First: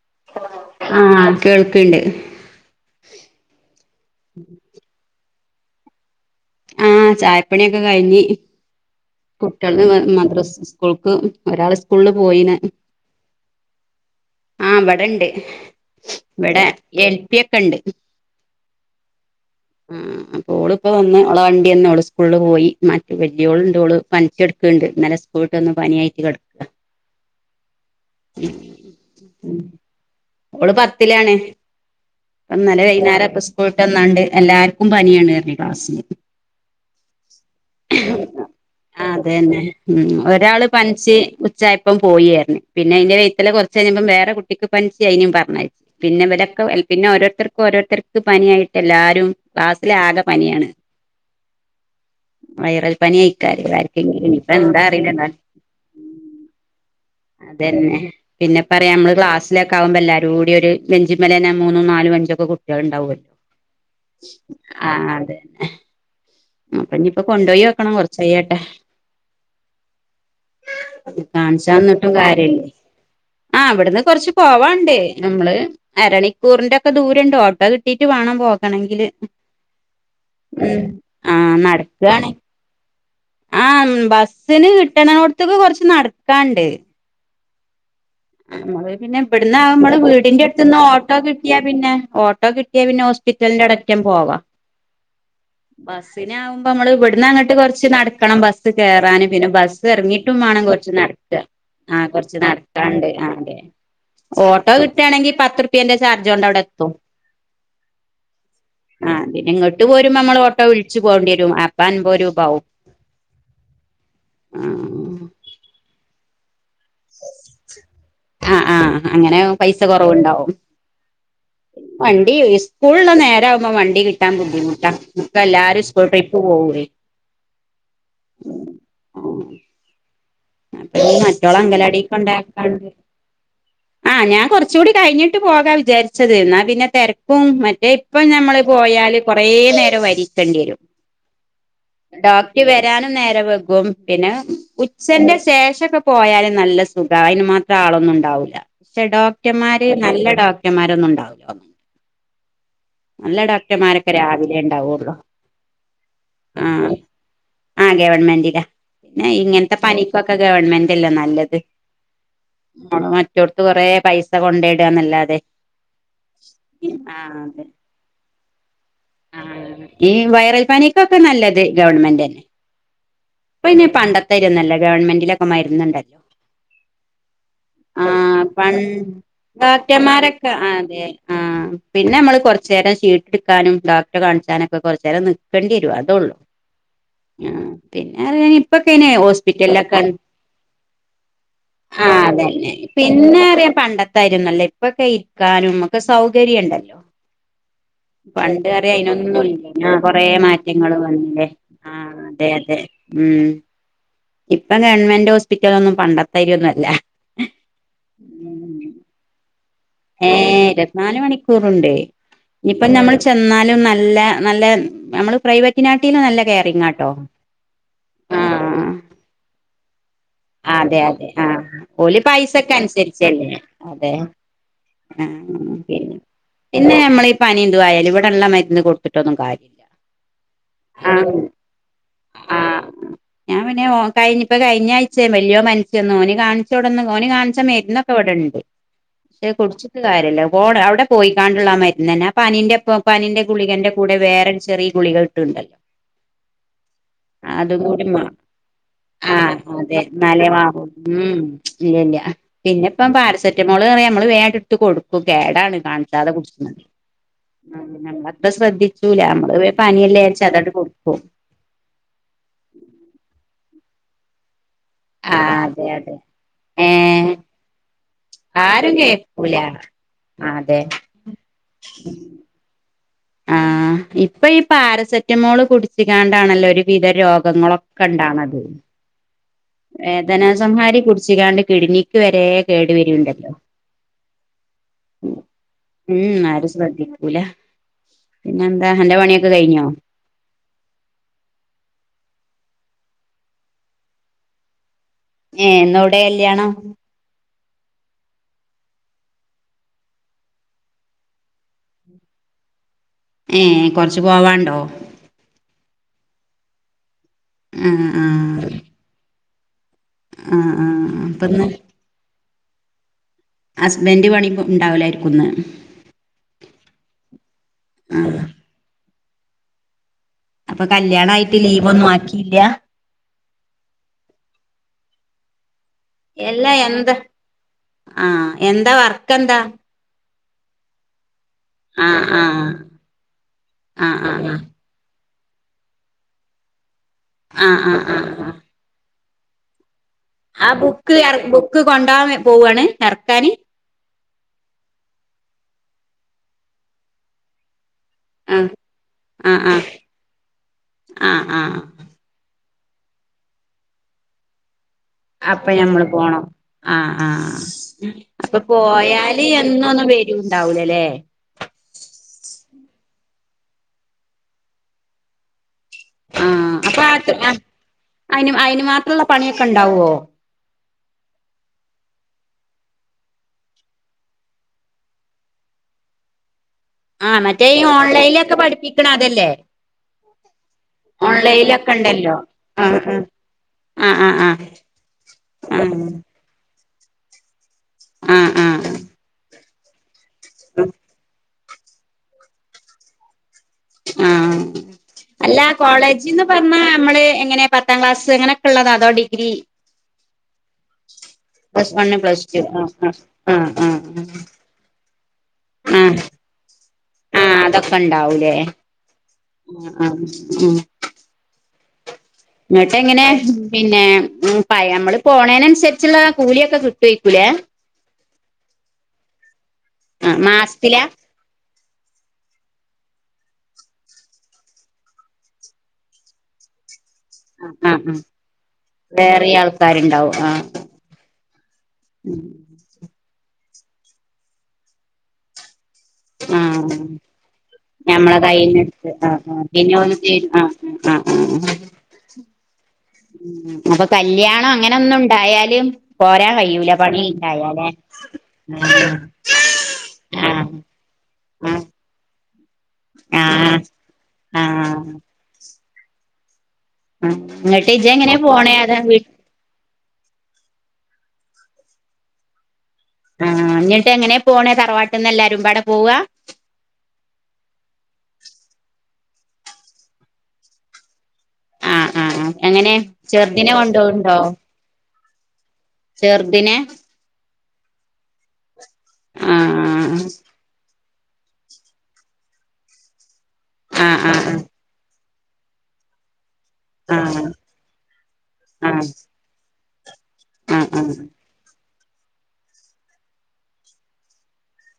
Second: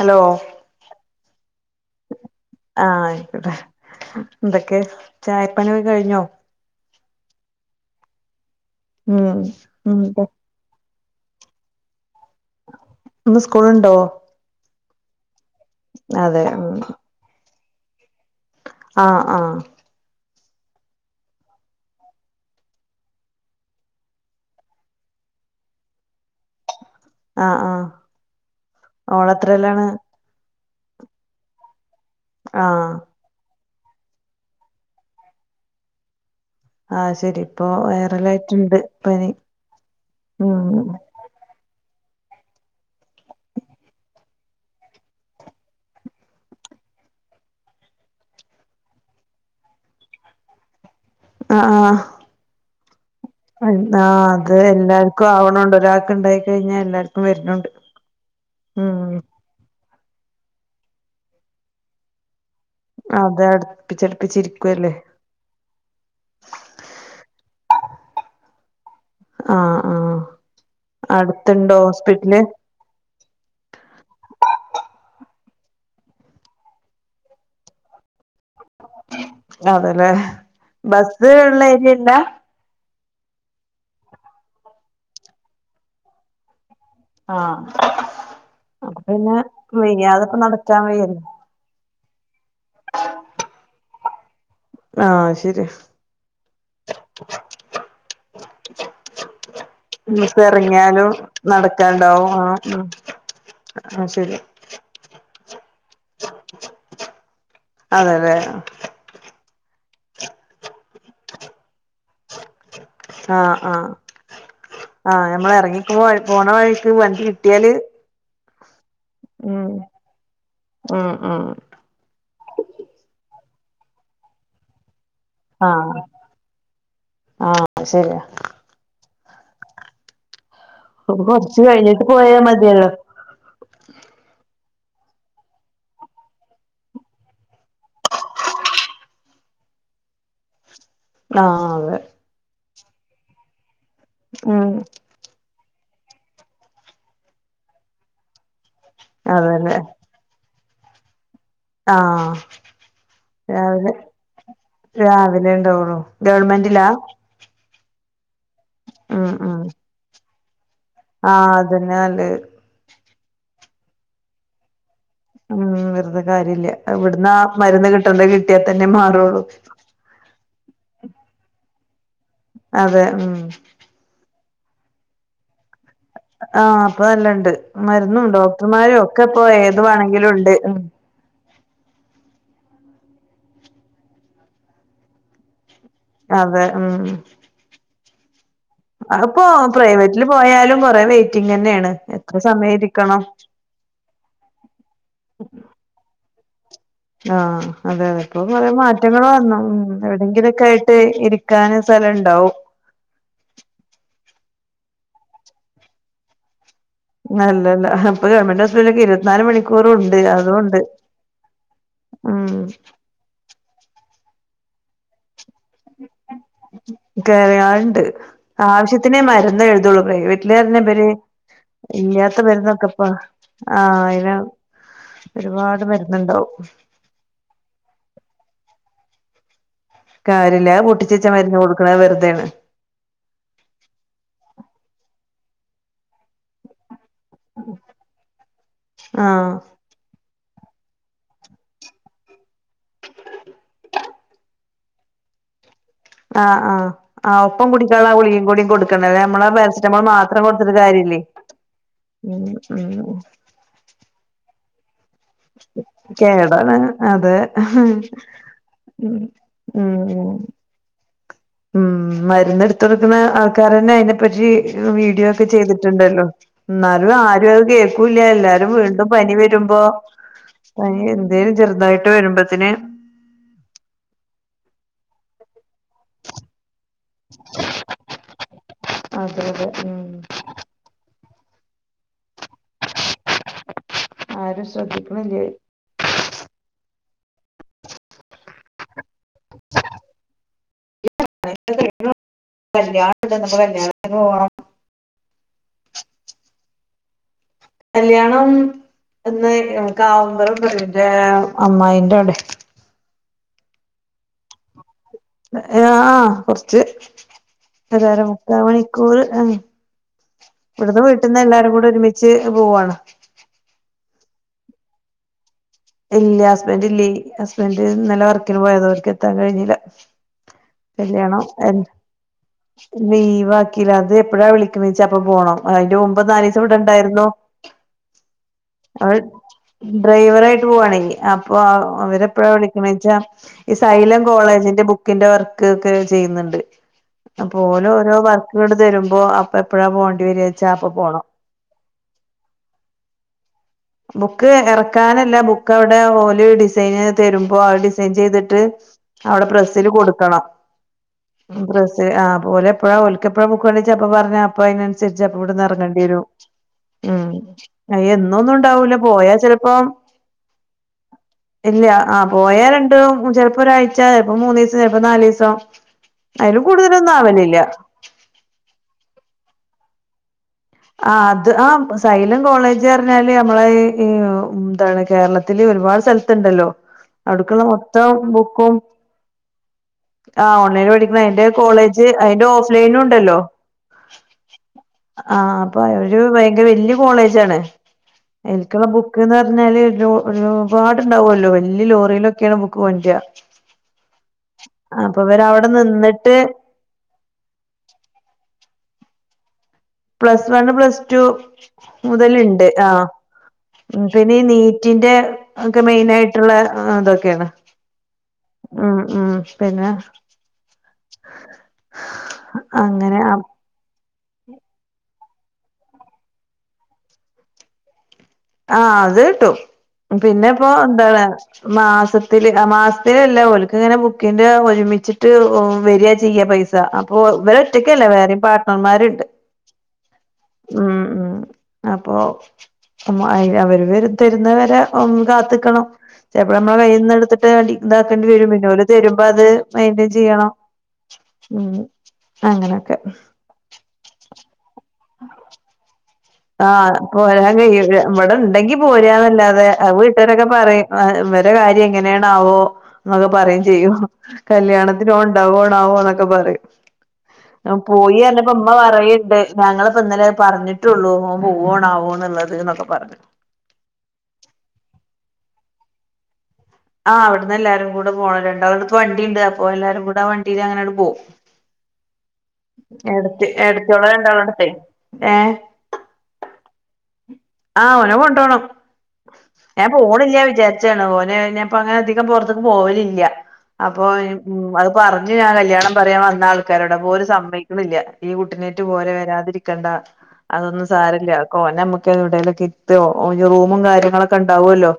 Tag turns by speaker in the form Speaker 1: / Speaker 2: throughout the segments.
Speaker 1: Hello
Speaker 2: ആഹ്കേൾക്കുണ്ട്.
Speaker 1: ആഹ് ആയിക്കോട്ടെ എന്തൊക്കെ ചായപ്പണിയോക്കെ കഴിഞ്ഞോ
Speaker 2: ആഹ് ചായപ്പണിയൊക്കെ കഴിഞ്ഞീ
Speaker 1: ഉം
Speaker 2: കുട്ടിയൾത്
Speaker 1: ഉം
Speaker 2: മദ്രസ് സ്കൂൾക്ക് ഒരാള് സ്കൂൾല് പോയിന്
Speaker 1: ഇന്ന് സ്കൂൾ ഇണ്ടോ?
Speaker 2: ആഹ് ഇവിടെണ്ട്
Speaker 1: അതെ
Speaker 2: ഇവിടെ
Speaker 1: ഉം
Speaker 2: എൽ പി ഒക്കെ ഇണ്ട്.
Speaker 1: ആഹ് ആഹ്
Speaker 2: ഉം ഓള് ഇപ്പ വന്ന് അവള വണ്ടി വന്ന് സ്കൂളിൽ പോയി മാറ്റെ വലിയോള്ണ്ട് പനിച്ചെട്ക്ക്ണ്ട് ഇന്നലെ സ്കൂട്ട് ഒന്ന് പനിയായിണ്ട്കേടാക്ക്
Speaker 1: ആഹ് ആഹ് ഓളത്രില്ലാണ്?
Speaker 2: ഓള് പത്തിലാണ് ഇന്നലെ
Speaker 1: ആഹ്
Speaker 2: വൈന്നേരപ്പ സ് സ്കൂൾട്ടന്നാണ്ട് എല്ലാർക്കും പനിയാണ് റ്ഞ്ഞ് ക്ലാസ്സ്ല്
Speaker 1: ആഹ് ശരി ഇപ്പൊ വൈറലായിട്ട്ണ്ട്
Speaker 2: ആഹ് അതെന്നെ ഉം ഒരാള് പൻച്ച് ഉ ച്ചായപ്പൊ പോയിന്നറഞ്ഞ് പിന്നയ്ന്റെ വൈത്തലെ കൊർചെയ്ഞപ്പം വേറെ കുട്ടിക്ക് പൻച്ച് അയ്നിം പറഞ്ഞയച് പിന്നെവലൊക്കെ പിന്നോരോരുത്തർകോരോരുത്തർക്ക് പനിയായിട്ടെല്ലാരും ക്ലാസിലാകെ പനിയാണ് വൈറൽ പനിയായി
Speaker 1: എന്താ അത് എല്ലാർക്കും ആവ്ണോണ്ട് ഒരാൾക്ക്ണ്ടായി കഴിഞ്ഞാൽ എല്ലാർ
Speaker 2: അതന്നെ പിന്നെപ്പറയാമ്മള് ക്ലാസ് ലെക്കാവുമ്പോ എല്ലാരൂടി ഒര് ബെഞ്ച്മ്മലന്നെ മൂന്നും നാലും അഞ്ചൊക്കെ കു ട്ട്യോള്ണ്ടാവൊയ്
Speaker 1: അത് അടുപ്പിച്ചടുപ്പിച്ചിരിക്കുവല്ലേ
Speaker 2: ആ ആ അതന്നെ അപ്പഞ്ഞ്പ്പൊ കൊണ്ടോയോക്കണം കൊർച്ചെയ്യട്ടെ
Speaker 1: ആഹ് ആഹ് അടുത്തുണ്ടോ
Speaker 2: കാൺചാന്ന്ട്ടും
Speaker 1: ഹോസ്പിറ്റല്
Speaker 2: കാര്യല്ലെയ് ആഹ് വ്ട്ന്ന് കൊർച്ച് പോവാണ്ട് നമ്മള് അരണിക്കൂറിൻ്റൊക്കെ ദൂരണ്ട് ഓട്ടോ കിട്ടീട്ട് വാണം പോകണെങ്കി
Speaker 1: അതെലേ
Speaker 2: ആ
Speaker 1: ബസ്സ്ള്ള ഏരിയല്ല?
Speaker 2: ആഹ് ബസ്സിന് കിട്ടണോട്ത്ത്ക്ക് കൊർച്ച് നടക്കാണ്ട്
Speaker 1: ആഹ്
Speaker 2: നമ്മള്
Speaker 1: അപ്പൊ
Speaker 2: പിന്നെ ഇബട്നാവുമ്മള്
Speaker 1: വെയ്യാതെപ്പ
Speaker 2: വീടിൻ്റെട്ത്ത്ന്ന്
Speaker 1: നടക്കാൻ
Speaker 2: ഓട്ടോ
Speaker 1: വയ്യല്ലോ
Speaker 2: കി ട്ട്യാ പിന്നെ ഓട്ടോ കിട്ട്യാ പിന്നെ ഹോസ്പിറ്റല്ന്റവ്ടെറ്റം പോവാ
Speaker 1: ആഹ് ശരി
Speaker 2: ബസ് പിന്നാമ്പൊമ്മള് ഇവിടന്നങ്ങട്ട് കൊർച്ച് നടക്കണം ബസ്സ് കേറാന് പിന്നെ ബസ്സെറങ്ങീട്ടും മാണം കൊർ
Speaker 1: ന്നാലും നടക്കാണ്ടാവും ആഹ്
Speaker 2: ആണ്ട് ആണ്ട്
Speaker 1: ആഹ് ശരി
Speaker 2: ഓട്ടോ കിട്ടാണെങ്കി പത്തുർ പ്പ്യന്റെ ചാർജോണ്ടവ്ടെത്തും
Speaker 1: അതെല്ലേ
Speaker 2: ആഹ് പിന്നെങ്ങട്ട് പോരുമ്പമ്മള് ഓട്ടോ വിൾച്ച് പോണ്ടിയെരും പ്പൻമ്പരു
Speaker 1: ആ ആ ആ ഞമ്മളെറങ്ങി പോണ വഴി ക്ക് വണ്ടി കിട്ട്യാല്
Speaker 2: ആഹ് ആഹ് അങ്ങനാവുമ്പൊ പൈസ കൊറവ്ണ്ടാവും
Speaker 1: ഉം ഉം
Speaker 2: വണ്ടി ഇസ്കൂളുള്ള നേരാവുമ്പോ വണ്ടി കിട്ടാൻ ബുദ്ധിമുട്ടാ
Speaker 1: ആ
Speaker 2: എല്ലാരും സ്കൂൾ ട്രിപ്പ് പോവേ
Speaker 1: ആ ശരിയാ
Speaker 2: ഈ
Speaker 1: അപ്പൊ
Speaker 2: മറ്റോളെ
Speaker 1: കൊർച്ച്
Speaker 2: അങ്കലാടി
Speaker 1: കഴിഞ്ഞ്ട്ട് പോയാ
Speaker 2: കൊണ്ടാക്കാണ്ട്
Speaker 1: മതിയല്ലോ?
Speaker 2: ആഹ് ഞാൻ കൊറച്ചുടി കഴിഞ്ഞിട്ട് പോകാ വിചാര്ച്ചത് എന്നാ പിന്നെ തെരക്കും മറ്റേ ഇപ്പം നമ്മള് പോയാല് കൊറേ നേരം വരിക്കെണ്ടി വരും
Speaker 1: ആഹ് അതെ
Speaker 2: ഡോക്ട് വരാനും നേരം വെകും പിന്നെ ഉച്ചന്റെ ശേഷൊക്കെ പോയാല് നല്ല സുഖാ അയ്ന് മാത്രാളൊന്നുണ്ടാവൂല ക്ഷെ
Speaker 1: അതന്നെ
Speaker 2: ഡോക്ടമ്മാര് നല്ല ഡോക്ടമ്മാരൊന്നൂണ്ടാവൂലന്ന് ണ്
Speaker 1: ആഹ് രാവിലെ
Speaker 2: ഡോക്ടർമാരൊക്കെ രാവിലെ ഉണ്ടാവുള്ളു
Speaker 1: രാവിലേണ്ടാവൊള്ളു ഗവൺമെന്റിലാ
Speaker 2: ആ ഗവൺമെൻ്റിലാ ഞാ
Speaker 1: ഉം ഉം
Speaker 2: ഇങ്ങൻത്തെ പനി ക്കൊക്കെ ഗവൺമെന്റല്ലെ
Speaker 1: ആഹ്
Speaker 2: നല്ലത്
Speaker 1: അതന്നെ നല്ലത്
Speaker 2: അവ്ടെ മറ്റോട്ത്ത് കൊറേ പൈ സ കൊണ്ടേടാന്നല്ലാതെ
Speaker 1: ഉം വെർതെ കാര്യല്ല്യ അത് ഇവിടുന്നാ
Speaker 2: ആഹ് അതെ
Speaker 1: മരന്ന് കിട്ടണ്ടത് കിട്ട്യാതന്നെ മാറൊള്ളു
Speaker 2: ആഹ് ഈ വയറൽ പനിക്കൊക്കെ നല്ലത് ഗവൺമെന്റന്നെ
Speaker 1: അതെ ഉം
Speaker 2: ഇപ്പയ്ന് പണ്ടെത്താര്യൊന്നല്ല ഗവൺമെൻ്റിലൊക്കെ മരന്ന്ണ്ട്
Speaker 1: ആഹ് ഇപ്പൊ എല്ലണ്ട് മര്ന്നും
Speaker 2: ആഹ് പൺ
Speaker 1: ഡോക്ടർമാരും ഒക്കെപ്പൊ ഏത് വാണെങ്കിലുണ്ട് ഉം
Speaker 2: ആ, പിന്നമ്മള് കൊറച്ചേരം ചീട്ട്ട്ക്കാനും ഡോക്ട്ടെ കാണിച്ചാനൊക്കെ കൊറച്ചേരം നിക്കണ്ടിയരും അവ് തൊള്ളു
Speaker 1: അതെ ഉം
Speaker 2: ആഹ് പിന്നെ അത്കഴിഞ്ഞ് ഇപ്പൊക്കയ്ന്
Speaker 1: അതിപ്പോ
Speaker 2: ഹോസ്പിറ്റലിലൊക്കെ..
Speaker 1: പ്രൈവറ്റില് പോയാലും കൊറേ വെയിറ്റിംഗ് തന്നെയാണ്
Speaker 2: ആ
Speaker 1: എത്ര
Speaker 2: അതന്നെ
Speaker 1: സമയം ഇരിക്കണം
Speaker 2: പിന്നേറയാൻ പണ്ട ത്തായിരുന്നല്ലേ. ഇപ്പൊക്കെ ഇരിക്കാനും ഒക്കെ സൗകര്യണ്ടല്ലോ.
Speaker 1: ആ, അതെയതെ പ്പൊ [unintelligible] റെ
Speaker 2: പണ്ട് അറിയ
Speaker 1: മാറ്റങ്ങള് വന്നു
Speaker 2: അയിനൊന്നുല്ല ആഹ് കൊറേ മാറ്റങ്ങള്
Speaker 1: എവിടെങ്കിലൊക്കായിട്ട്
Speaker 2: വന്നില്ലേ
Speaker 1: ഇരിക്കാനും
Speaker 2: ആഹ് അതെ
Speaker 1: സ്ഥലണ്ടാവും
Speaker 2: അതെ ഉം. ഇപ്പം ഗവൺമെന്റോസ്പിറ്റലൊന്നും പണ്ടത്തയിരൊന്നല്ല.
Speaker 1: അല്ലല്ല. [unintelligible] അപ്പൊ ഗവൺമെന്റ് ഹോസ്പിറ്റലൊക്കെ ഇരുപത്തി നാല് മണി
Speaker 2: ഏ, ഇര്പത്ത്നാല് മണിക്കൂറുണ്ട്.
Speaker 1: ഉം
Speaker 2: ഇപ്പം നമ്മൾ ചെന്നാലും നല്ല നല്ല നമ്മള് പ്രൈവറ്റിനാട്ടീലും നല്ല കെയ്
Speaker 1: തെരാൻണ്ട്. ആവശ്യത്തിനേ മരുന്നെഴുതുള്ളൂ പ്രൈവെ
Speaker 2: അതെ അതെ. ആ, ഓല്
Speaker 1: മരുന്നൊക്കെപ്പ
Speaker 2: പൈസക്കൻസരിച്ചല്ലേ.
Speaker 1: ആഹ്
Speaker 2: അതെ.
Speaker 1: അയിന്
Speaker 2: ഏ, ഉം.
Speaker 1: ഒരുപാട്
Speaker 2: പിന്നെ
Speaker 1: മരുന്നുണ്ടാവും
Speaker 2: പിന്നേ നമ്മളീ പനിംതും ആയാലും ഇവ്ടള്ള മരുന്ന് കൊട്ത്ത്ട്ടൊന്നും കാര്യല്ല.
Speaker 1: കാര്യല്ല അത് പൊട്ടിച്ചെച്ച
Speaker 2: ആഹ്
Speaker 1: മര്ന്ന് കൊട്ക്ക്ണത് വെറുതെയാണ്
Speaker 2: ഞാന് പിന്നെ ഓൻ കയിഞ്ഞ ഇപ്പ കഴിഞ്ഞാഴ്ച്ചേ വല്യോൻ പനിച്ചീന്നു ഓന് കാണ് ച്ചോട്ന്ന് ഓന് കാണിച്ച മെര്ന്നൊക്ക് ഇവ്ടണ്ട്
Speaker 1: ആഹ്
Speaker 2: പക്ഷെ കുടിച്ച് കാര്യല്ല പോണ് അവടെ പോയിക്കാണ്ട്ള്ള ആ മര്ന്നെന്നെ ആ പനിന്റെപ്പൊ പനിന്റെ ഗുളികന്റെ കൂടെ വേറരു ചെറീ ഗുളിക ക്‌ട്ട്ണ്ടല്ലോ
Speaker 1: ആ. ആ ആ. ഒപ്പം
Speaker 2: കൂടി
Speaker 1: കുടിക്കാൻള്ള ആ
Speaker 2: മാ
Speaker 1: ഗുളികിം കൂടി കൊട്ക്കണല്ലേ. അമ്മളെ പാരസറ്റമോള് മാ
Speaker 2: അല്ലേ വാങ്ങും ഉം ഇല്ലില്ല
Speaker 1: ഉം
Speaker 2: പിന്നിപ്പം
Speaker 1: ഉം
Speaker 2: പാരസെറ്റമോള്റ്യയാ നമ്മള് വേഗാണ്ട്ട് ട്ട് കൊടുക്കും. കേടാണ് കാണിക്കാതെ
Speaker 1: കേടാണ്
Speaker 2: കുടിച്ച്ണത്.
Speaker 1: അതെ
Speaker 2: ഉം. നങ്ങത്ത്
Speaker 1: ഉം
Speaker 2: ശ്രദ്ധിച്ചൂല. മ്മള്
Speaker 1: ഉം
Speaker 2: പനിയെല്ലേവെച്ച് അതണ്ട് കൊടുക്കും.
Speaker 1: ഉം. മര്ന്ന്ട്ത്തൊട്ക്ക്ണ ആൾക്കാരന്നെ അയിനെപ്പറ്റി വീഡിയോ ഒക്കെ
Speaker 2: ആഹ് അതെ അതെ
Speaker 1: ചെയ്ത്ട്ട്ണ്ടല്ലോ ന്നാലും
Speaker 2: ഏഹ്
Speaker 1: ആരും അത് കേക്കൂല്ല. എല്ലാരും
Speaker 2: ആരും
Speaker 1: വീണ്ടും
Speaker 2: കേക്കൂല
Speaker 1: പനിവരുമ്പോ
Speaker 2: അതെ
Speaker 1: പനി എന്തേലും ചെറ്തായിട്ട് വരുമ്പത്തിന്
Speaker 2: ആ, ഇപ്പൊ ഈ പാരസെറ്റമോള് കുടിച്ച് ക്കാണ്ടാണല്ലോ ഒര് വിധ രോഗങ്ങളൊക്കണ്ടാണത്.
Speaker 1: അതെ അതെ ഉം
Speaker 2: വേദനസംഹാരി കുടിച്ച്കാണ്ട് കിഡ്നിക്ക് വരെ കേട് വര്ണ്ടല്ലോ
Speaker 1: ആരും ശ്രദ്ധിക്കണില്ലേ
Speaker 2: ഉം ആരും ശ്രദ്ധിക്കൂല പിന്നെന്താ? അന്റെ പണിയൊക്കെ കയിഞ്ഞോ?
Speaker 1: [unintelligible] കല്ല്യാണണ്ട്. അപ്പ കല്യാണത്തിന് പോണം
Speaker 2: ഏഹ് ഇന്നൊവ്ടെ കല്ല്യാണം
Speaker 1: കല്യാണം എന്ന് ആ കാവ [unintelligible] ന്റെ അമ്മായിന്റവ്ടെ
Speaker 2: ഏഹ് കൊറച്ച് പോവാണ്ടോ
Speaker 1: ഏഹ് ആഹ് കൊറച്ച്
Speaker 2: ആ
Speaker 1: ഒര്
Speaker 2: ആ
Speaker 1: അരമുക്കാമണിക്കൂറ് ആഹ്
Speaker 2: ആ ആ
Speaker 1: ഇവ്ടുന്ന്
Speaker 2: അപ്പൊന്ന്
Speaker 1: വീട്ടിന്നെല്ലാരും കൂടെ ഒരുമിച്ച് പോവാണ്
Speaker 2: ഹസ്ബന്റ് പണിപ്പ ഇണ്ടാവില്ലായിരിക്കുന്ന്
Speaker 1: ഇല്ല. ഹസ്ബന്റില്ലേ. ഹസ്ബന്റ്
Speaker 2: ആ
Speaker 1: ന്നലെ വർക്ക്ന് പോയതാ. അവർക്കെത്താൻ കഴിഞ്ഞില്ല.
Speaker 2: അപ്പൊ കല്യാണായിട്ട് ലീവൊന്നു ആക്കീല
Speaker 1: ലീവാക്കീല. അത് എപ്പഴാ വിളിക്കുന്നെച്ചാ അപ്പ പോണം. അയിന്റെ മു പ്പം നാലീസം
Speaker 2: എല്ലാ എന്താ
Speaker 1: ഇവ്ടണ്ടായിരുന്നു.
Speaker 2: ആ എന്താ
Speaker 1: അത്
Speaker 2: വർക്ക് എന്താ
Speaker 1: ഡ്രൈവറായി പ്‌വാണെങ്കി. അപ്പൊ അവ
Speaker 2: ആ ആ
Speaker 1: അവരെപ്പൊഴാ വിളിക്ക്ണ്വെച്ചാ ഈ
Speaker 2: ആ ആ
Speaker 1: സൈലം
Speaker 2: ആ
Speaker 1: കോളേജ് ന്റെ ബുക്കിന്റെ വർക്ക്ക്കെ ചെയ്യ്ന്ന്ണ്ട്.
Speaker 2: ആ ആ
Speaker 1: അപ്പോലോരോ
Speaker 2: ആ
Speaker 1: വർക്ക്ട് തരുമ്പോ അപ്പെപ്പഴാ പോകണ്ടിവര്അച്ചാ അപ്പ പോണം.
Speaker 2: ക്ക് കൊണ്ടാവാൻ പോവാണ് എറക്കാന്
Speaker 1: ബുക്ക് എറക്കാനല്ല ബുക്ക് അവടെ ഓല് ഡിസൈന് തരുമ്പോ ആ ഡി സൈൻ
Speaker 2: ആ
Speaker 1: ചെയ്തിട്ട് അവിടെ
Speaker 2: ആ
Speaker 1: പ്രസില് കൊട്ക്കണം.
Speaker 2: ആ ആ ആ
Speaker 1: ഉം. പ്രസ് ഏ ആ അപ്പൊ ഓലെപ്പഴാ ഓൽക്കെപ്പഴാ ബുക്കേണ്ടതെച്ചാ അപ്പ പറഞ്ഞ അപ്പ അയിനൻ ചിരിച്ചപ്പ
Speaker 2: അപ്പൊ ഞമ്മള്
Speaker 1: വ്ടന്നെറങ്ങണ്ടിയരും.
Speaker 2: പോണം ആ
Speaker 1: ഏ,
Speaker 2: ആ
Speaker 1: അയ് എന്നൊന്നും
Speaker 2: അപ്പൊ
Speaker 1: ഉണ്ടാവൂല പോയാ
Speaker 2: പോയാല്
Speaker 1: ചെലപ്പം
Speaker 2: എന്നൊന്നും വെരുണ്ടാവൂലല്ലേ
Speaker 1: ഇല്ല ആ പോയാ രണ്ട ചെലപ്പോ ഒരാഴ്ച ചിലപ്പോ മൂന്നു ദിവസം ചിലപ്പോ നാല് ദിവസം
Speaker 2: ആഹ അപ്പൊ അ അയ്ന് അയ്ന് മാത്രമുള്ള പണിയൊക്കെ ഉണ്ടാവോ
Speaker 1: ആ അത് ആ സൈലം കോളേജ് അർഞ്ഞാല് നമ്മളെ ഈ ന്താണ് കേരളത്തിൽ ഒരുപാട് സ്ഥല ത്ത്ണ്ടല്ലോ
Speaker 2: ആഹ്
Speaker 1: അവ്ട്ക്ക്ള്ള
Speaker 2: മറ്റേ ഈ
Speaker 1: മൊത്തം
Speaker 2: ഓൺലൈനിലൊക്കെ
Speaker 1: ബുക്കും
Speaker 2: പഠിപ്പിക്കണ അതല്ലേ
Speaker 1: ആഹ് ഓൺലൈന് പഠിക്ക്ണ അയ്ന്റെ
Speaker 2: ഓൺലൈനിലൊക്കെ
Speaker 1: കോളേജ് അതിന്റെ ഓഫ് ലൈനും ണ്ടല്ലോ
Speaker 2: ആ ആ ആ
Speaker 1: ആഹ് അപ്പൊ ഒരു ഭയങ്കര വല്യ കോളേജാണ്
Speaker 2: ആഹ് ആഹ്
Speaker 1: അയ്ൽക്ക് ള്ള
Speaker 2: ആഹ്
Speaker 1: ബുക്ക്ന്ന് പറഞ്ഞാല് ഒരു ഒരുപാട്ണ്ടാവുല്ലോ വലിയ ലോറിയിലൊക്കെയാണ് ബുക്ക് കോണ്ട്ര
Speaker 2: ആഹ് അല്ല
Speaker 1: നിന്നിട്ട്
Speaker 2: കോളേജ്ന്ന് പറഞ്ഞാ നമ്മള് എങ്ങനെ പത്താം ക്ലാസ്സ് ങ്ങനഒക്കെ ഇള്ളതാ അതൊ degree
Speaker 1: plus one plus two
Speaker 2: plus one plus two
Speaker 1: മുതൽണ്ട് ആഹ്
Speaker 2: ആഹ്
Speaker 1: മ് പിന്നെ ഈ
Speaker 2: ആഹ്
Speaker 1: നീറ്റിന്റെ ഒക്കെ മെയിൻ
Speaker 2: ആഹ്
Speaker 1: ആയ്ട്ട്ള്ള ഇതൊക്കേണ്
Speaker 2: ആഹ് അതൊക്കെ ഉണ്ടാവൂലേ
Speaker 1: അഹ് ആഹ് പിന്നെ
Speaker 2: ന്നട്ട്
Speaker 1: അങ്ങനെ
Speaker 2: എങ്ങനെ പിന്നെ ഉം പ നമ്മള് പോണേനൻസരിച്ച്ള്ള ആ കൂലിയൊക്കെ കിട്ടേര്ക്കുലേ
Speaker 1: ആഹ് അത് കിട്ടും
Speaker 2: ആ
Speaker 1: പിന്നെപ്പോ
Speaker 2: മാസത്തിലാ
Speaker 1: എന്താണ് മാസത്തില് മാസത്തിലല്ല ഓൽക്ക് ങ്ങനെ ബുക്കിന്റെ ഒരുമിച്ചിട്ട് വരിയാ ചെയ്യ പൈസ അപ്പൊ ഇവര്
Speaker 2: ആ
Speaker 1: ഒറ്റക്കല്ല വേറിം പാട്ണർമാര്ണ്ട്
Speaker 2: ക്കാര് ഇണ്ടാവും ആഹ്
Speaker 1: മ് മ് അപ്പൊ നമ്മ അവര് വരു തരുന്നവരെ മ് കാത്ത്ക്കണം ചലപ്പോ
Speaker 2: ആ
Speaker 1: നമ്മള കയ്യിന്ന് ട്ത്ത്‌ട്ട്‌ അണ്ടി ന്താക്കണ്ടി
Speaker 2: ഞമ്മളെ
Speaker 1: വരും
Speaker 2: കയ്യിന്ന്
Speaker 1: പിന്നോര് തരുമ്പോ അത് മെയ്ന്റയിൻ ചെയ്യണം
Speaker 2: ആഹ് ആഹ്
Speaker 1: അങ്ങനെഒക്കെ
Speaker 2: ഉം അപ്പൊ കല്ല്യാണം അങ്ങനെ ഒന്നും ഉണ്ടായാല്
Speaker 1: ആഹ് പോരാൻ കഴിയുലഇവടെ ഇണ്ടെങ്കി പോരന്നല്ലാതെ അത്
Speaker 2: ആ
Speaker 1: വീട്ടരൊക്കെ പറിം ആ ഇവര കാര്യം ഇ ങ്ങന ണാവോ എന്നൊക്കെ
Speaker 2: ആ
Speaker 1: പറിം
Speaker 2: ആ
Speaker 1: ചെയ്യും
Speaker 2: ആ
Speaker 1: കല്യാണത്തിൻ ഓന് ണ്ടാവോണാവോ എന്നൊക്കെ പറിം ഓൻ
Speaker 2: ഇങ്ങട്ട് ഇജ്ജ്
Speaker 1: പോയി
Speaker 2: എങ്ങനെ
Speaker 1: പറഞ്ഞപ്പോ ഉമ്മ
Speaker 2: പോണേ അതാ വീ
Speaker 1: പറയുണ്ട് ഞങ്ങൾപ്പ ഇന്നലേ പറഞ്ട്ടൊള്ളൂ ഓ പോവ്വാണാവോ ന്ന്ള്ളത് ന്ന് ഒക്കെ പറഞ്ഞ്
Speaker 2: ആഹ് ന്നിട്ട് എങ്ങനെ പോണേ തറവാട്ട്ന്ന് എല്ലാരും പാടെ പോവ്വ
Speaker 1: ആഹ അവിടെന്ന് എല്ലാരും കൂടെ പോണം രണ്ടാള അടുത്ത് വണ്ടി ഉണ്ട് അപ്പോ എല്ലാരും കൂടെ ആ വണ്ടിയിൽ അങ്ങനെട് പോകവും
Speaker 2: ആഹ് ആ ആ എങ്ങനെ ചെർദിനേ
Speaker 1: ഏടത്തിയോളെ
Speaker 2: കൊണ്ടോവ് ണ്ടോ
Speaker 1: രണ്ടാളടുത്തെ ഏഹ്
Speaker 2: ചെർദിനെ
Speaker 1: ആഹ് ഓനെ കൊണ്ടു പോണം
Speaker 2: ആ
Speaker 1: ഞാൻ പോണില്ല വിചാരിച്ചാണ് ഓന പ്പ അങ്ങനെ അതികം പൊറത്ത്ക്ക് പോവലില്ല
Speaker 2: ആ
Speaker 1: അപ്പൊ
Speaker 2: ആ
Speaker 1: മ് അത് പറഞ്ഞു ഞാൻ കല്യാണം പറയാൻ വന്നാൾ
Speaker 2: ആ
Speaker 1: കെരണ്ടപോലും
Speaker 2: ആ
Speaker 1: സമ്മയ്ക്ക്ണില്ല ഇയ്യ് കുട്ടിനേറ്റ്
Speaker 2: ആഹ്
Speaker 1: പോരേ വരാതിരിക്കണ്ട അതൊന്നും
Speaker 2: ആഹ്
Speaker 1: സാരല്ല ഓനെ നമ്മുക്ക് എവിടേലും കിട്ടോ ഓൻ റൂമും കാര്യങ്ങളൊക്കെ ഉണ്ടാവുമല്ലോ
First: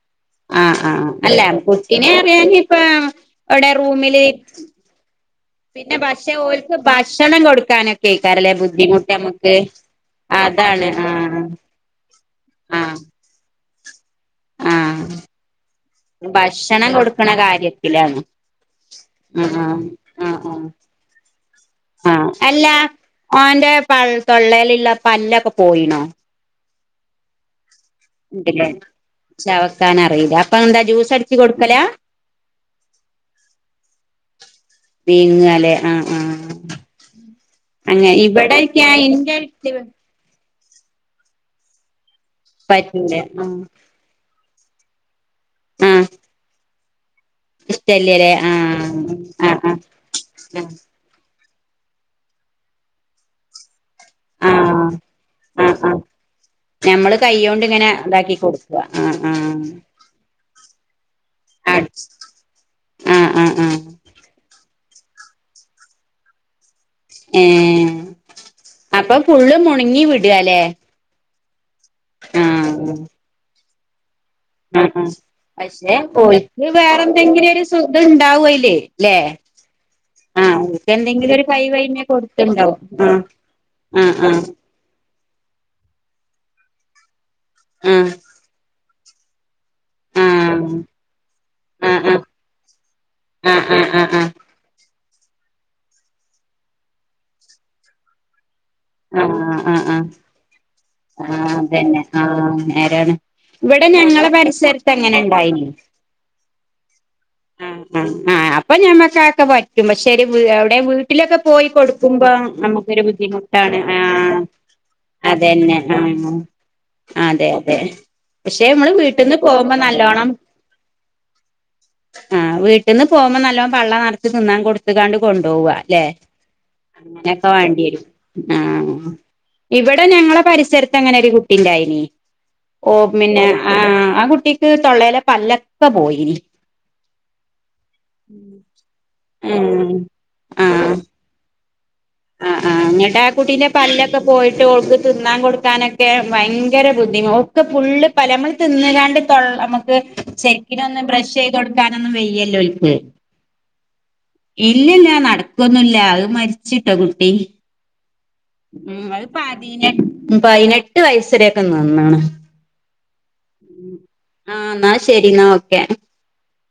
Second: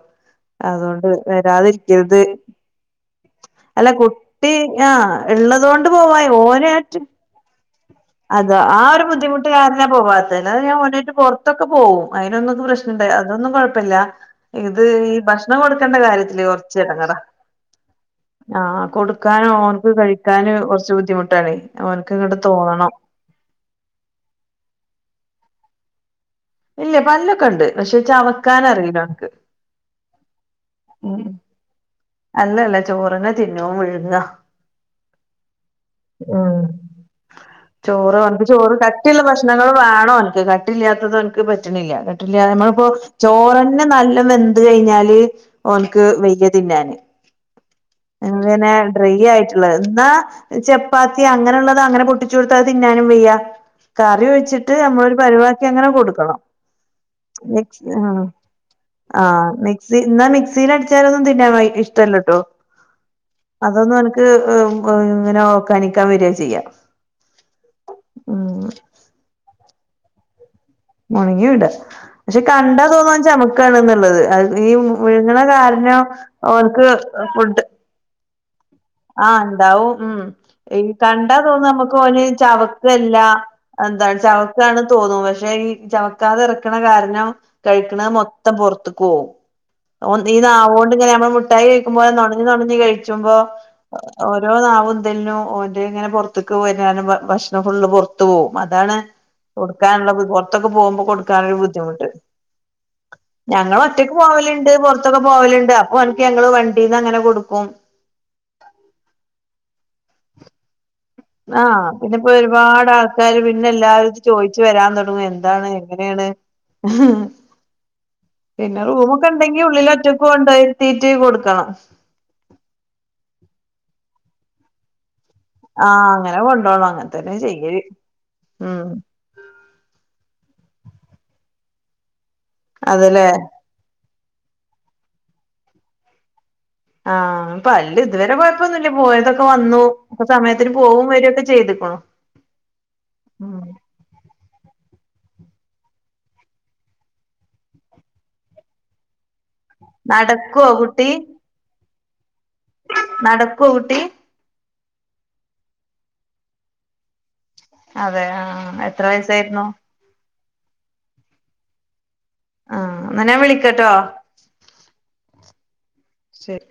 Speaker 2: ആഹ് ആഹ് അല്ല കുട്ടിനെ അറിയാന ഇപ്പ അവിടെ
Speaker 1: അല്ല
Speaker 2: റൂമില്
Speaker 1: കുട്ടി ആഹ് ഇള്ളതോണ്ട്
Speaker 2: പിന്നെ പക്ഷെ ഓല്ക്ക് ഭക്ഷണം കൊടുക്കാനൊക്കെ ആയിക്കാരല്ലേ
Speaker 1: അതൊ ആ ഒരു ബുദ്ധിമുട്ട്
Speaker 2: നമുക്ക്
Speaker 1: കാരണാപോവാത്ത് എല്ലാതെ ഞാൻ
Speaker 2: അതാണ്
Speaker 1: ഒന്നേറ്റ്
Speaker 2: ആഹ്
Speaker 1: പൊറത്തൊക്കെ പോവും അയ്നൊന്നും ക്ക് പ്രശ്ന
Speaker 2: ആഹ്
Speaker 1: അതൊന്നും കുഴപ്പില്ല ഇത്
Speaker 2: ആഹ്
Speaker 1: ഈ ഭക്ഷണം കൊടുക്കേണ്ട കാര്യതില് കൊറച്ച
Speaker 2: ഭക്ഷണം
Speaker 1: എടങ്ങേറാ
Speaker 2: കൊടുക്കണ കാര്യത്തിലാണ്
Speaker 1: ആഹ കൊടുക്കാനും
Speaker 2: ആഹ്
Speaker 1: ഓൻക്ക്
Speaker 2: ആഹ് ആഹ്
Speaker 1: കഴിക്കാനും
Speaker 2: ആഹ്
Speaker 1: കുറച്ച് ബുദ്ധിമുട്ടണെ ഓൻക്ക്
Speaker 2: ആഹ്
Speaker 1: ങ്ങോട്ട്
Speaker 2: അല്ല
Speaker 1: തോന്നണം
Speaker 2: ഓന്റെ പ്പ തൊള്ളേൽള്ള പല്ലൊക്കെ പോയിണോ
Speaker 1: ഇല്ല പല്ലൊക്കെ ഉണ്ട് പക്ഷെ ചവക്കാന റിയില്ല ഒന് ക്ക്
Speaker 2: കാനറില്ല അപ്പ ന്താ ജ്യൂസ് അടിച്ച് കൊടുക്കലാ
Speaker 1: അല്ലല്ല ചോറിനെ തിന്നവും വിഴുങ്ങ
Speaker 2: ങ്ങാലേ ആഹ ആഹ്
Speaker 1: ഉം
Speaker 2: അങ്ങനെ
Speaker 1: ചോറ് ഓന്ക് ചോറ്
Speaker 2: ഇവിടെയൊക്കെ
Speaker 1: കട്ടിള്ള ഭക്ഷണങ്ങൾ
Speaker 2: ഇന്റെ
Speaker 1: വേണോഓന്ക്ക് കിട്ടില്ലാത്തത് ഓന്ക് പറ്റ്ണില്ല കട്ടില്ല നമ്മള്പ്പോ
Speaker 2: പറ്റൂല ആ
Speaker 1: ചോറന്നെ നല്ല വെന്ത് കഴിഞ്ഞാല്
Speaker 2: ആ
Speaker 1: ഓന്ക്ക് വെയ്യ തിന്നാന്
Speaker 2: ഇഷ്ടല്ലല്ലേ ആ
Speaker 1: എങ്ങനെ ഡ്രൈ
Speaker 2: ആ ആ
Speaker 1: ആയ്ട്ടള്ളത് എന്നാ പ്പാത്തി അങ്ങനള്ളത് അങ്ങനെ പൊട്ടിച്ചടുത്തത് തിന്നാനും വെയ്യ കറി
Speaker 2: ആ
Speaker 1: വെച്ചിട്ട് നമ്മളൊരു പരുവാക്കി അങ്ങനെ കൊടുക്കണം
Speaker 2: നമ്മള്
Speaker 1: മിക്സ്
Speaker 2: കൈണ്ട്ങ്ങനെ
Speaker 1: ആഹ്
Speaker 2: ഇതാക്കി കൊട്ക്ക അഹ് ആഹ്
Speaker 1: എന്നാ മിക്സിൽ അടിച്ചാലൊന്നും തിനാൻ ഇഷ്ടല്ലാട്ടോ
Speaker 2: ആ ആ ആ ആ
Speaker 1: അതൊന്ന് ഉം ഉം ഒക്കാനിക്കാൻ വര ചെയ്യ
Speaker 2: ഏഹ് അപ്പൊ ഫുള്ള് മുണങ്ങി വിടാലെ
Speaker 1: മുണ്ങ്ങി വിടാ പക്ഷെ കണ്ടാ തോന്നും ഓൻ ചമക്കാണ് ന്ന്ള്ളത് അത് ഈ
Speaker 2: ആ ആ
Speaker 1: വിഴുങ്‌ണ കാരണം ഓന്ക് ഫുഡ്
Speaker 2: ഇണ്ടാവും അയ്ല്ലേയ്
Speaker 1: ആഹ് ഇണ്ടാവും ഉം ഈ
Speaker 2: എന്തെങ്കിലും
Speaker 1: കണ്ടാ
Speaker 2: ഒരു കൈ
Speaker 1: തോന്നുന്നും നമ്മുക്ക്
Speaker 2: വൈമ
Speaker 1: ഓന്
Speaker 2: കൊടുത്തുണ്ടാവും
Speaker 1: ചവക്കല്ല
Speaker 2: ആ
Speaker 1: എന്താണ്
Speaker 2: ആ ആ
Speaker 1: ചവക്കാണ് തോന്നും പക്ഷെ ഈ ചവക്കാതെ ഇറക്കണ കാരണം കഴിക്കണത് മൊത്തം പൊർത്ത്ക്ക് ഓവും ഓൻ
Speaker 2: ആ
Speaker 1: ഇനാവോണ്ട് ഇങ്ങനെ നമ്മൾ മുട്ടായി
Speaker 2: ആ
Speaker 1: കഴിക്കുമ്പോലെ
Speaker 2: ആ
Speaker 1: നൊണന്ന് നൊണന്ന് കഴിച്ചുമ്പോ
Speaker 2: ആ ആ ആ ആ ആ
Speaker 1: രോ നാവുന്തലിനും ഓന്റെ ഇങ്ങനെ പോർത്ക്ക് വര ഭക്ഷണം ഫുള് പുറ പുറത്തു പോകും അതാണ്
Speaker 2: ആ ആ ആ
Speaker 1: കൊടുക്കാനുള്ള പൊറുത്തൊക്കെ പോകുമ്പോ
Speaker 2: ആഹ്
Speaker 1: കൊടുക്കാനരു
Speaker 2: അതന്നെ
Speaker 1: ബുദ്ധിമുട്ട്
Speaker 2: ആഹ് നേരാണ്
Speaker 1: ഞങ്ങൾ
Speaker 2: ഇവിടെ
Speaker 1: ഒറ്റക്ക്
Speaker 2: ഞങ്ങളെ
Speaker 1: പോവല്ണ്ട്
Speaker 2: പരിസരത്ത് അങ്ങനെ
Speaker 1: പോർതക്കെ
Speaker 2: ഇണ്ടായിനി
Speaker 1: പോവല്ണ്ട് അപ്പൊ ഓൻക്ക് ഞങ്ങള് വണ്ടീന്ന് അങ്ങനെ കൊടുക്കും
Speaker 2: അഹ് ആഹ് അപ്പൊ ഞമ്മക്കക്കെ പറ്റും പക്ഷേ ഒരു വീട് വിട്ടിലൊക്കെ പോയി
Speaker 1: ആഹ് പിന്നെ ഇപ്പോ
Speaker 2: കൊടുക്കുമ്പോ
Speaker 1: ഒരുപാട്
Speaker 2: നമ്മോക്കൊരു
Speaker 1: ആൾക്കാര്
Speaker 2: ബുദ്ധിമുട്ട്
Speaker 1: പിന്നെ
Speaker 2: [unintelligible]
Speaker 1: എല്ലാരും ഇത്
Speaker 2: ആഹ്
Speaker 1: ചോദിച്ചു വരാൻ തുടങ്ങും എന്താണ്
Speaker 2: അതന്നെ അഹ്
Speaker 1: എങ്ങനെയാണ്
Speaker 2: അതെ അതെ പക്ഷെ
Speaker 1: പിന്നെ
Speaker 2: നമ്മള്
Speaker 1: റൂമൊക്കെ
Speaker 2: വീട്ടിന്ന്
Speaker 1: ഉണ്ടങ്കിൽ
Speaker 2: പോകുമ്പോ
Speaker 1: ഉള്ളിൽ ഒറ്റക്ക്
Speaker 2: നല്ലോണം
Speaker 1: കൊണ്ടയ്ര്ത്തീറ്റ് കൊടുക്കണം
Speaker 2: ആഹ് വീട്ട്ന്ന് പോകുമ്പോ നല്ലോ പള്ള നറച് തിന്നാൻ കൊട് ട്ത്ങ്ങാട് കൊണ്ടവ ലേ
Speaker 1: ആഹ് അങ്ങനെ കൊണ്ടോണം അങ്ങനെ തന്നെ
Speaker 2: അങ്ങനെക്കെ
Speaker 1: ചെയ്യല്
Speaker 2: വാണ്ടിയെരും
Speaker 1: ഉം
Speaker 2: ആഹ് ഇവടെ ഞങ്ങളെ പരിസരത്ത് അങ്ങനെ ഒരു കുട്ടിണ്ടായിന് ഓ
Speaker 1: അതല്ലേ
Speaker 2: പിന്നെ ആഹ് അ കുട്ടിക്ക് തൊള്ളലെ പല്ലൊക്കെ പോയിന്
Speaker 1: ആഹ് പല്ല് ഇതുവരെ കൊയപ്പോന്നുല്ല പോയതൊക്കെ വന്നു
Speaker 2: ഉം
Speaker 1: അപ്പൊ സമയത്തിന് പോവും വരൊക്കെ ചെയ്ത്കുണോ
Speaker 2: അഹ് ആഹ് എന്നട്ട കുട്ടിന്റെ പല്ലൊക്കെ പോയിട്ട് ഓൾക്ക് തിന്നാൻ കൊടുക്കാനെക്കെ ഭയങ്കര ബുദ്ധിമു ഫുള്ള് പല നമ്മൾ തിന്ന്ങ്ങാണ്ട് തൊള്ളമക്ക്
Speaker 1: നടക്കുവോ
Speaker 2: ശെരിക്കിനൊന്ന് ബ്രഷ് ചെയ ടുത്തോട്ക്കാനൊന്നും വയ്യലോൽക്
Speaker 1: നടക്കൊ കുട്ടി
Speaker 2: ഇല്ലല നടക്കൊന്നുല്ല അത് മരിച്ചിട്ടോ കുട്ടി
Speaker 1: അതെ ആഹ് എത്ര
Speaker 2: ഉം അത്
Speaker 1: വയസായിരുന്നു
Speaker 2: പതിനെ പയ്നെട്ട് വയസ്സരൊക്കെ നിന്ന്ണ്
Speaker 1: ആഹ് എന്ന ഞാൻ വിളിക്കട്ടോ
Speaker 2: ആഹ് എന്നാ ശരി എന്ന ഓക്കെ
Speaker 1: ശരി